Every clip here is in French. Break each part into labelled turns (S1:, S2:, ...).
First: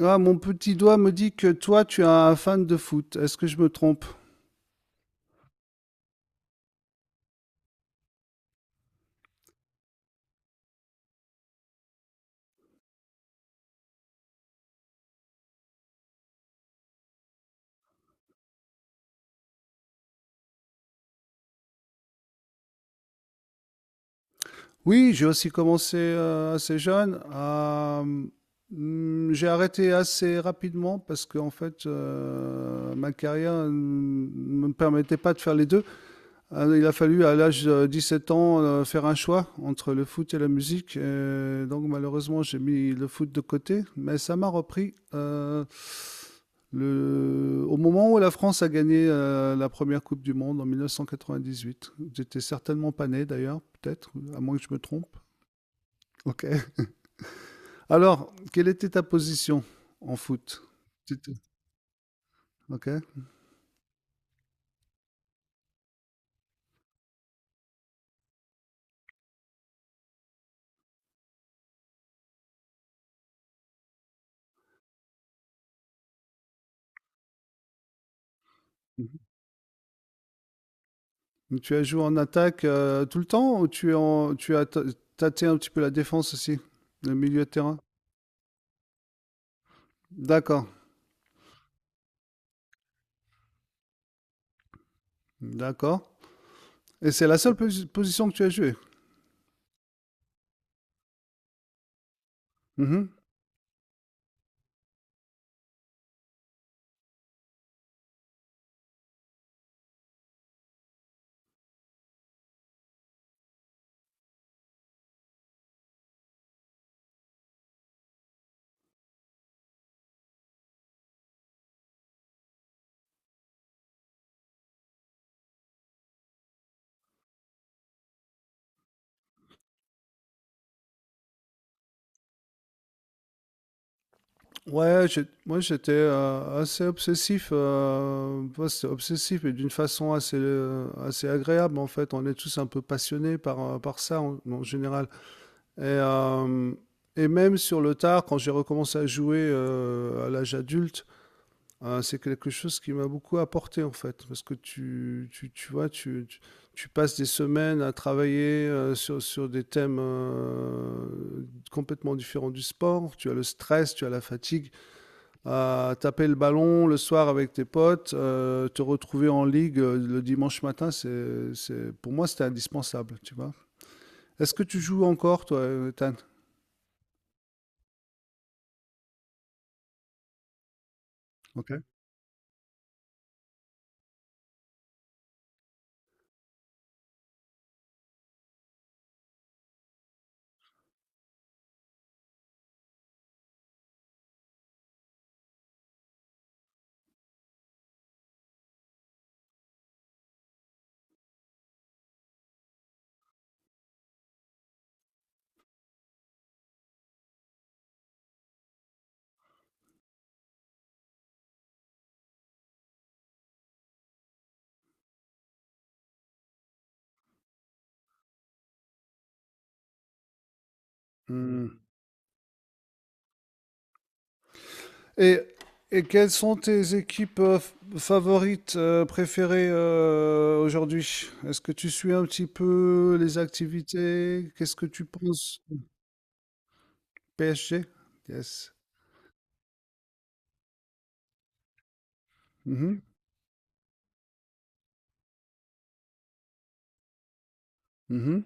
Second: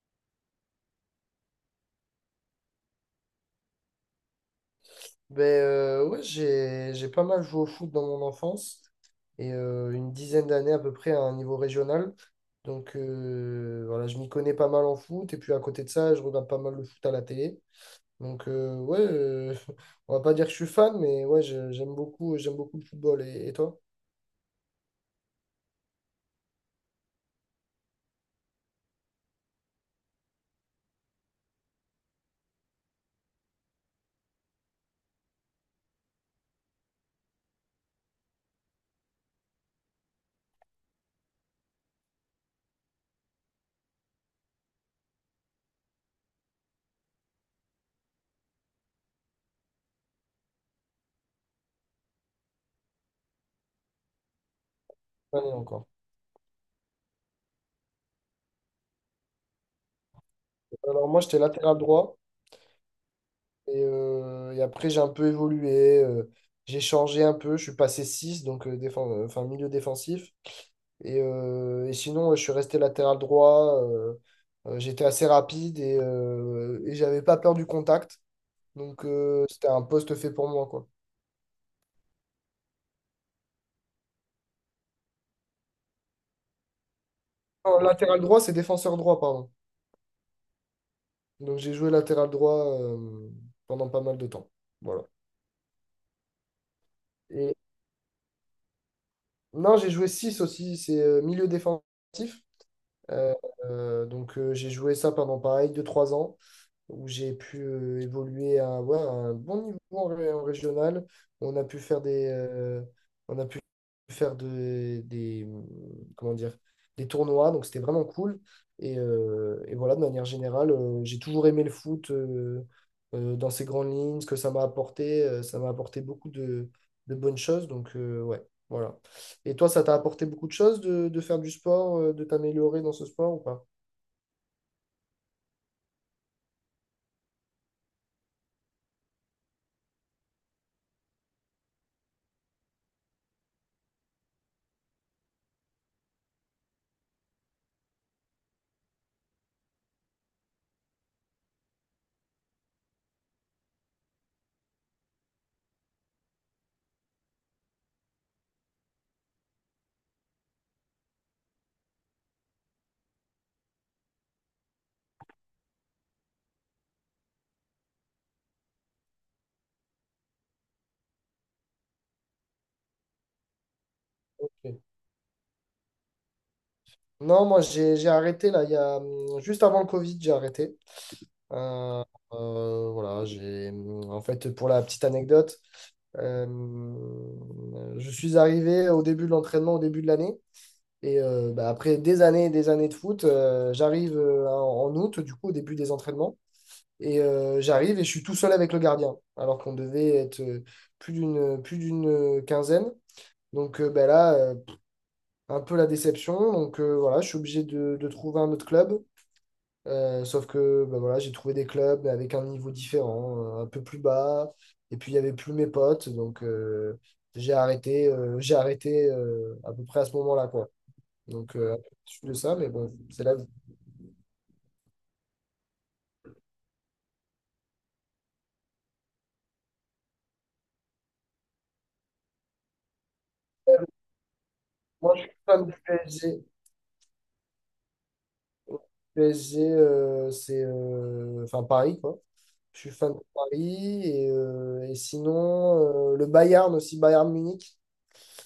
S1: Ah, mon petit doigt me dit que toi, tu es un fan de foot. Est-ce que je me trompe?
S2: Ben ouais, j'ai pas mal joué au foot dans mon enfance et une dizaine d'années à peu près à un niveau régional. Donc, voilà, je m'y connais pas mal en foot et puis à côté de ça, je regarde pas mal le foot à la télé. Donc, ouais, on va pas dire que je suis fan, mais ouais, j'aime beaucoup le football. Et toi?
S1: Oui, j'ai aussi commencé assez jeune. J'ai arrêté assez rapidement parce que en fait, ma carrière ne me permettait pas de faire les deux. Il a fallu à l'âge de 7 ans faire un choix entre le foot et la musique. Et donc malheureusement j'ai mis le foot de côté, mais ça m'a repris. Au moment où la France a gagné la première Coupe du Monde en 1998, j'étais certainement pas né d'ailleurs, peut-être, à moins que je me trompe.
S2: Pas né encore.
S1: Ok. Alors, quelle était ta position en foot?
S2: Alors moi,
S1: C'était-
S2: j'étais latéral droit
S1: Ok.
S2: et après j'ai un peu évolué, j'ai changé un peu, je suis passé 6 donc enfin, milieu défensif. Et sinon, ouais, je suis resté latéral droit. J'étais assez rapide et j'avais pas peur du contact. Donc, c'était un poste fait pour moi, quoi.
S1: Donc, tu as joué en attaque tout le temps ou tu, es en, tu as ta- tâté un petit peu la défense aussi, le milieu de terrain?
S2: Non, latéral droit, c'est défenseur droit, pardon.
S1: D'accord,
S2: Donc, j'ai joué latéral droit pendant pas mal de temps. Voilà.
S1: d'accord. Et c'est la seule
S2: Et
S1: position que tu as jouée?
S2: non, j'ai joué 6 aussi, c'est milieu défensif.
S1: Mhm.
S2: Euh, donc, j'ai joué ça pendant pareil deux trois ans où j'ai pu évoluer à, ouais, à un bon niveau en, en régional. On a pu faire des, on a pu faire de- des, comment dire, des tournois, donc c'était vraiment cool. Et voilà, de manière générale, j'ai toujours aimé le foot dans ses grandes lignes, ce que ça m'a apporté beaucoup de bonnes choses. Donc, ouais, voilà. Et toi, ça t'a apporté beaucoup de choses de faire du sport, de t'améliorer dans ce sport ou pas?
S1: Ouais, moi j'étais assez obsessif, ouais, c'est obsessif et d'une façon assez agréable en fait. On est tous un peu passionnés par, par ça en général. Et, euh, et même sur le tard, quand j'ai recommencé à jouer à l'âge adulte, c'est quelque chose qui m'a beaucoup apporté en fait, parce que tu vois, tu passes des semaines à travailler sur des thèmes complètement différents du sport, tu as le stress, tu as la fatigue, à taper le ballon le soir avec tes potes, te retrouver en ligue le dimanche matin, pour moi c'était indispensable, tu vois. Est-ce que
S2: Ok.
S1: tu joues encore toi, Ethan?
S2: Non, moi j'ai arrêté là, il y a, juste avant le Covid, j'ai arrêté.
S1: Ok.
S2: Euh, voilà, en fait, pour la petite anecdote, je suis arrivé au début de l'entraînement, au début de l'année, et bah, après des années et des années de foot, j'arrive en août, du coup, au début des entraînements, et j'arrive et je suis tout seul avec le gardien, alors qu'on devait être plus d'une quinzaine. Donc, bah, là, un peu la déception. Donc, voilà, je suis obligé de trouver un autre club. Sauf que bah voilà, j'ai trouvé des clubs mais avec un niveau différent, un peu plus bas. Et puis il n'y avait plus mes potes. Donc, j'ai arrêté à peu près à ce moment-là, quoi. Donc, un peu de ça, mais bon, c'est la vie.
S1: Et, et quelles sont tes équipes favorites, préférées aujourd'hui? Est-ce que tu suis un petit peu les activités? Qu'est-ce que tu
S2: Moi, je suis
S1: penses
S2: fan du
S1: du
S2: PSG.
S1: PSG? Yes.
S2: PSG, c'est enfin Paris, quoi. Je suis
S1: Mhm,
S2: fan de Paris. Et sinon, le Bayern aussi, Bayern Munich.
S1: mhm.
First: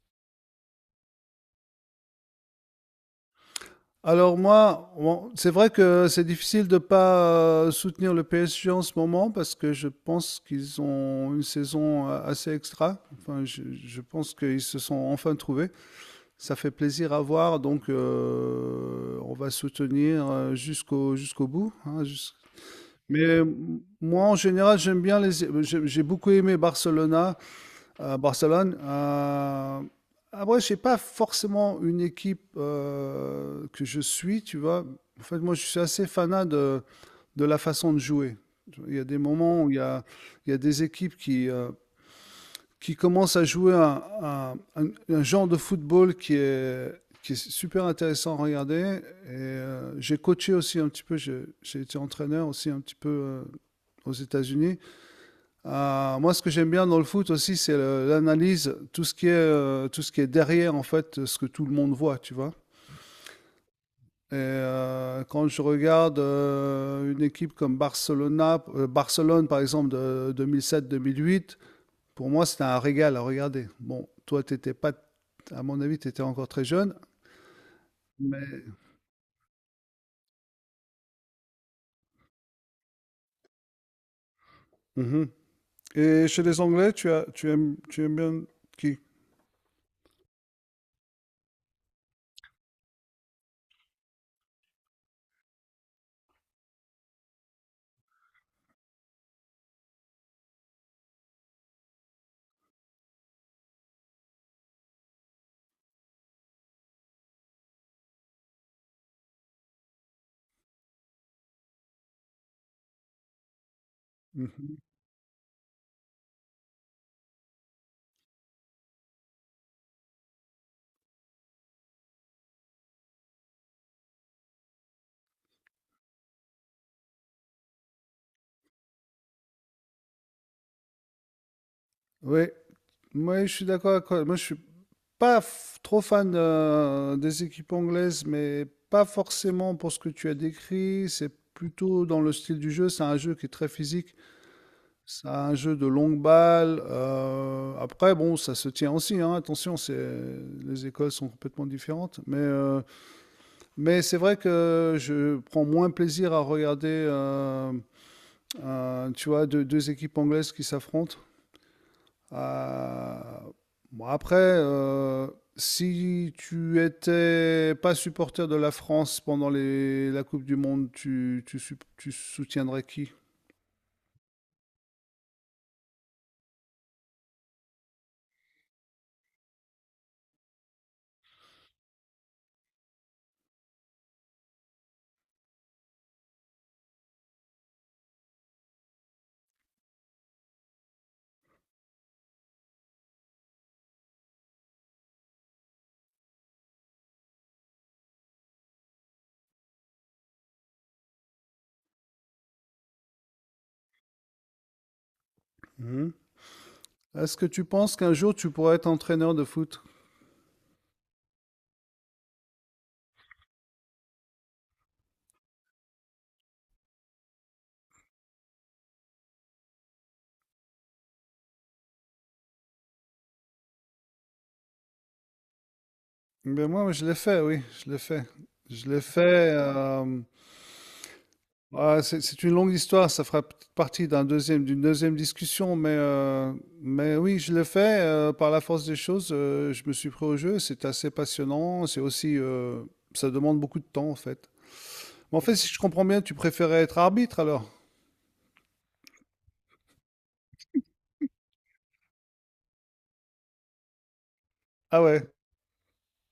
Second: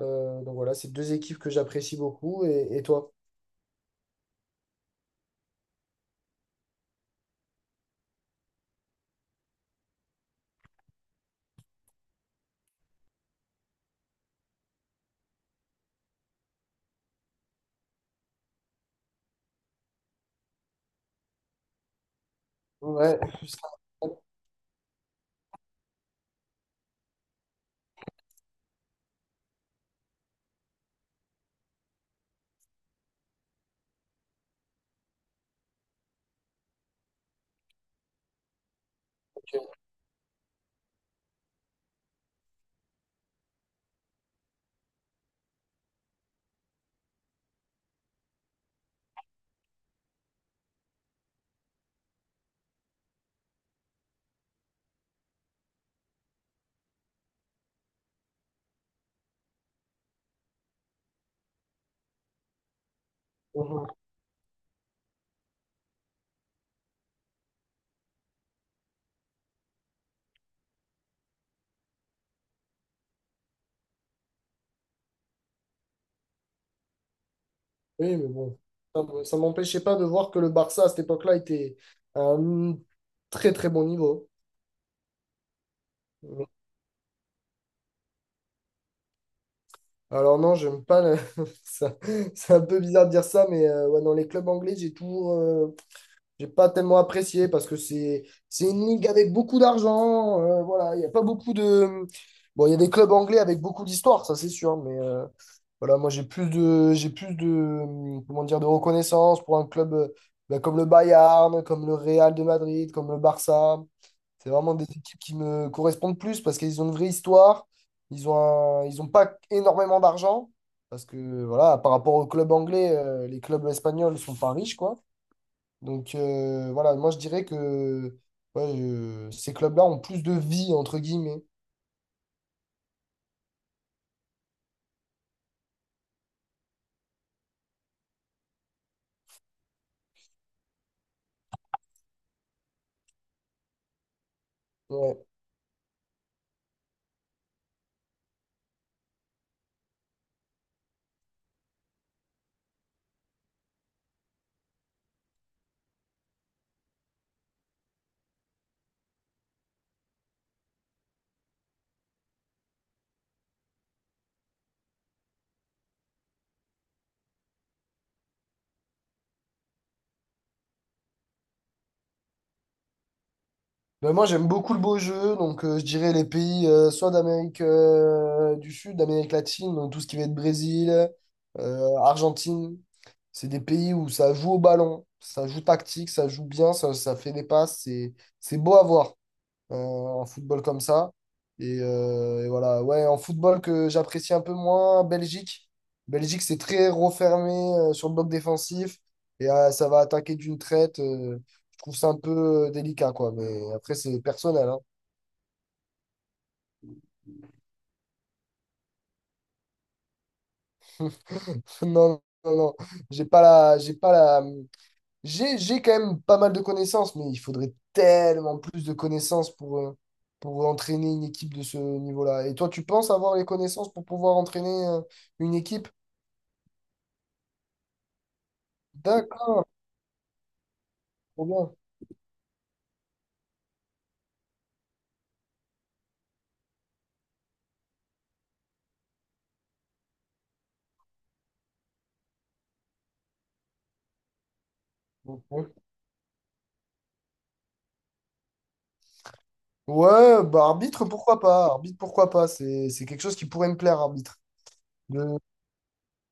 S2: Donc voilà, c'est deux équipes que j'apprécie beaucoup. Et toi?
S1: Alors moi, bon, c'est vrai que c'est difficile de pas soutenir le PSG en ce moment parce que je pense qu'ils ont une saison assez extra. Enfin, je pense qu'ils se sont enfin trouvés. Ça fait plaisir à voir, donc on va soutenir jusqu'au bout, hein.
S2: Ouais,
S1: Mais
S2: c'est ça,
S1: moi, en général, j'aime bien les. J'ai beaucoup aimé Barcelona, Barcelone. Après, j'ai pas forcément une équipe que je suis, tu vois. En fait, moi, je suis assez fanat de la façon de jouer. Il y a des moments où il y a des équipes qui commence à jouer un genre de football qui est super intéressant à regarder. Et j'ai coaché aussi un petit peu, j'ai été entraîneur aussi un petit peu aux États-Unis. Moi, ce que j'aime bien dans le foot aussi, c'est l'analyse, tout ce qui est, tout ce qui est derrière, en fait, ce que tout le monde voit, tu vois.
S2: ok.
S1: Et quand je regarde une équipe comme Barcelona, Barcelone, par exemple, de 2007-2008, pour moi, c'était un régal à regarder. Bon, toi, t'étais pas, à mon avis, tu étais encore très jeune,
S2: Oui, mais bon,
S1: mais.
S2: ça m'empêchait pas de voir que le Barça à cette époque-là était à un très très bon niveau.
S1: Mhm. Et chez les Anglais, tu aimes bien qui?
S2: Alors non, j'aime pas ça. C'est un peu bizarre de dire ça, mais ouais, dans les clubs anglais, j'ai pas tellement apprécié parce que c'est une ligue avec beaucoup d'argent. Voilà, il n'y a pas beaucoup de. Bon, il y a des clubs anglais avec beaucoup d'histoire, ça c'est sûr, mais voilà, moi j'ai plus de comment dire de reconnaissance pour un club bah, comme le Bayern, comme le Real de Madrid, comme le Barça. C'est vraiment
S1: Mhm.
S2: des équipes qui me correspondent plus parce qu'ils ont une vraie histoire. Ils ont pas énormément d'argent parce que voilà, par rapport aux clubs anglais, les clubs espagnols sont pas riches quoi. Donc, voilà, moi je dirais que ouais, ces clubs-là ont plus de vie, entre guillemets.
S1: Oui, moi, je suis d'accord avec toi. Moi, je suis pas trop fan des équipes anglaises, mais pas forcément pour ce que tu as décrit. C'est plutôt dans le style du jeu. C'est un jeu qui est très physique.
S2: Ouais.
S1: C'est un jeu de longue balle. Après, bon, ça se tient aussi, hein. Attention, c'est les écoles sont complètement différentes, mais c'est vrai que je prends moins plaisir à regarder, tu vois, deux équipes anglaises qui s'affrontent. Euh, bon, après, euh, Si tu étais pas supporter de la France pendant la Coupe du Monde, tu soutiendrais qui?
S2: Mais moi j'aime beaucoup le beau jeu, donc, je dirais les pays soit d'Amérique du Sud, d'Amérique latine, donc tout ce qui va être Brésil, Argentine. C'est des pays où ça joue au ballon, ça joue tactique, ça joue bien, ça fait des passes, c'est beau à voir. En football comme ça. Et voilà, ouais, en football que j'apprécie un peu moins, Belgique. Belgique, c'est très refermé sur le bloc défensif et ça va attaquer d'une traite. Je trouve ça un peu délicat, quoi. Mais après, c'est personnel, hein.
S1: Mhm. Est-ce que tu penses qu'un jour tu pourrais être entraîneur de foot?
S2: Non, non, non, j'ai pas la, j'ai pas la, j'ai quand même pas mal de connaissances, mais il faudrait tellement plus de connaissances pour entraîner une équipe de ce niveau-là. Et toi, tu penses avoir les connaissances pour pouvoir entraîner une équipe?
S1: Ben moi, je l'ai fait, oui, je l'ai fait. Je l'ai fait.
S2: D'accord. Trop bien.
S1: Ouais, c'est une longue histoire, ça fera peut-être partie d'un deuxième, d'une deuxième discussion, mais oui, je l'ai fait par la force des choses. Je me suis pris au jeu, c'est assez passionnant, c'est aussi, ça demande beaucoup de temps en fait. Mais en fait, si
S2: Ok.
S1: je comprends bien, tu préférais être arbitre alors?
S2: Ouais, bah arbitre, pourquoi pas? Arbitre, pourquoi pas? C'est quelque chose qui pourrait me plaire, arbitre.
S1: Ah ouais,
S2: De-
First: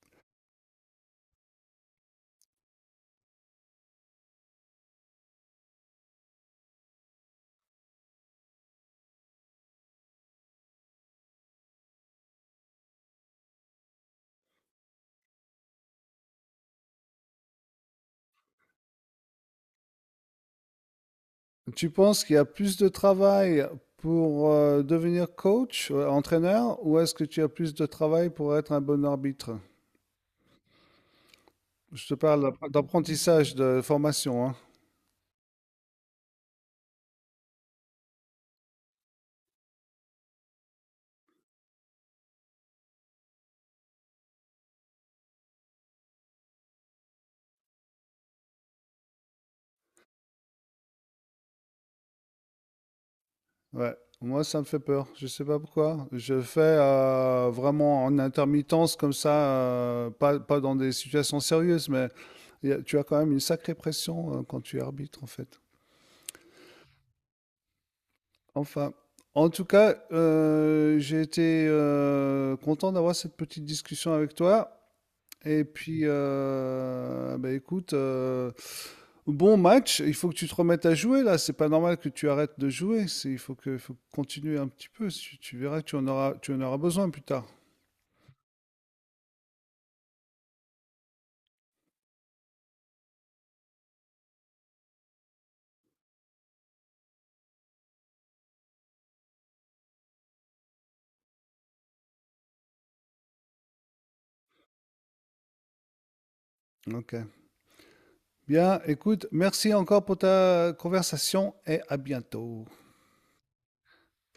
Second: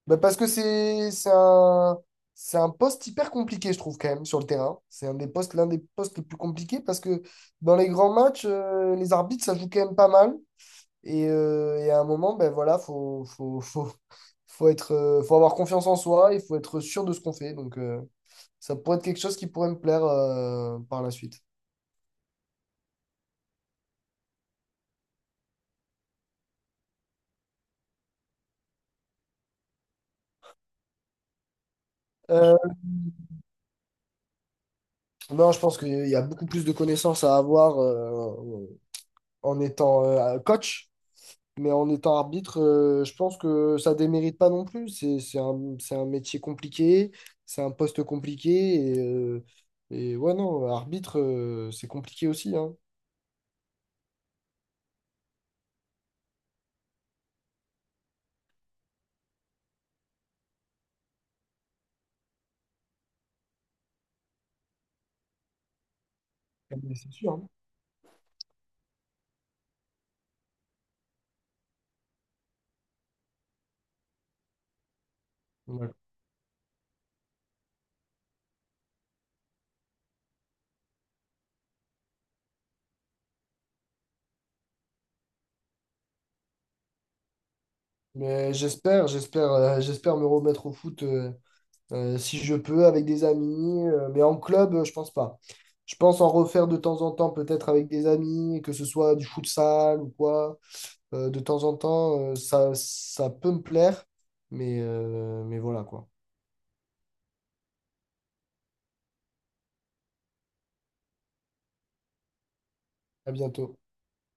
S2: Bah, parce que c'est un poste hyper compliqué, je trouve, quand même, sur le terrain. C'est un des postes, l'un des postes les plus compliqués parce que dans les grands matchs, les arbitres, ça joue quand même pas mal. Et à un moment, ben voilà, faut avoir confiance en soi, il faut être sûr de ce qu'on fait. Donc, ça pourrait être quelque chose qui pourrait me plaire, par la suite.
S1: tu penses qu'il y a plus de travail pour devenir coach, entraîneur, ou est-ce que tu as plus de travail pour être un bon arbitre? Je te parle
S2: Euh,
S1: d'apprentissage, de formation, hein.
S2: Non, je pense qu'il y a beaucoup plus de connaissances à avoir en étant coach, mais en étant arbitre, je pense que ça démérite pas non plus. C'est un métier compliqué, c'est un poste compliqué, et ouais, non, arbitre, c'est compliqué aussi, hein.
S1: Ouais, moi ça me fait peur. Je sais pas pourquoi. Je fais vraiment en intermittence comme ça, pas dans des situations sérieuses, mais tu as quand même une sacrée pression quand tu arbitres en fait.
S2: Ah, mais c'est sûr, hein.
S1: Enfin, en tout cas, j'ai été content d'avoir cette petite discussion avec toi. Et
S2: Ouais.
S1: puis, bah écoute, bon match. Il faut que tu te remettes à jouer là. C'est pas normal que tu arrêtes de jouer. Il faut faut continuer un petit peu. Tu verras, tu en auras besoin plus tard.
S2: Mais j'espère me remettre au foot. Si je peux, avec des amis. Mais en club, je pense pas. Je pense en refaire de temps en temps, peut-être avec des amis, que ce soit du futsal ou quoi. De temps en temps, ça peut me plaire. Mais voilà quoi.
S1: Ok. Bien, écoute, merci encore pour ta conversation et à bientôt.
S2: À bientôt.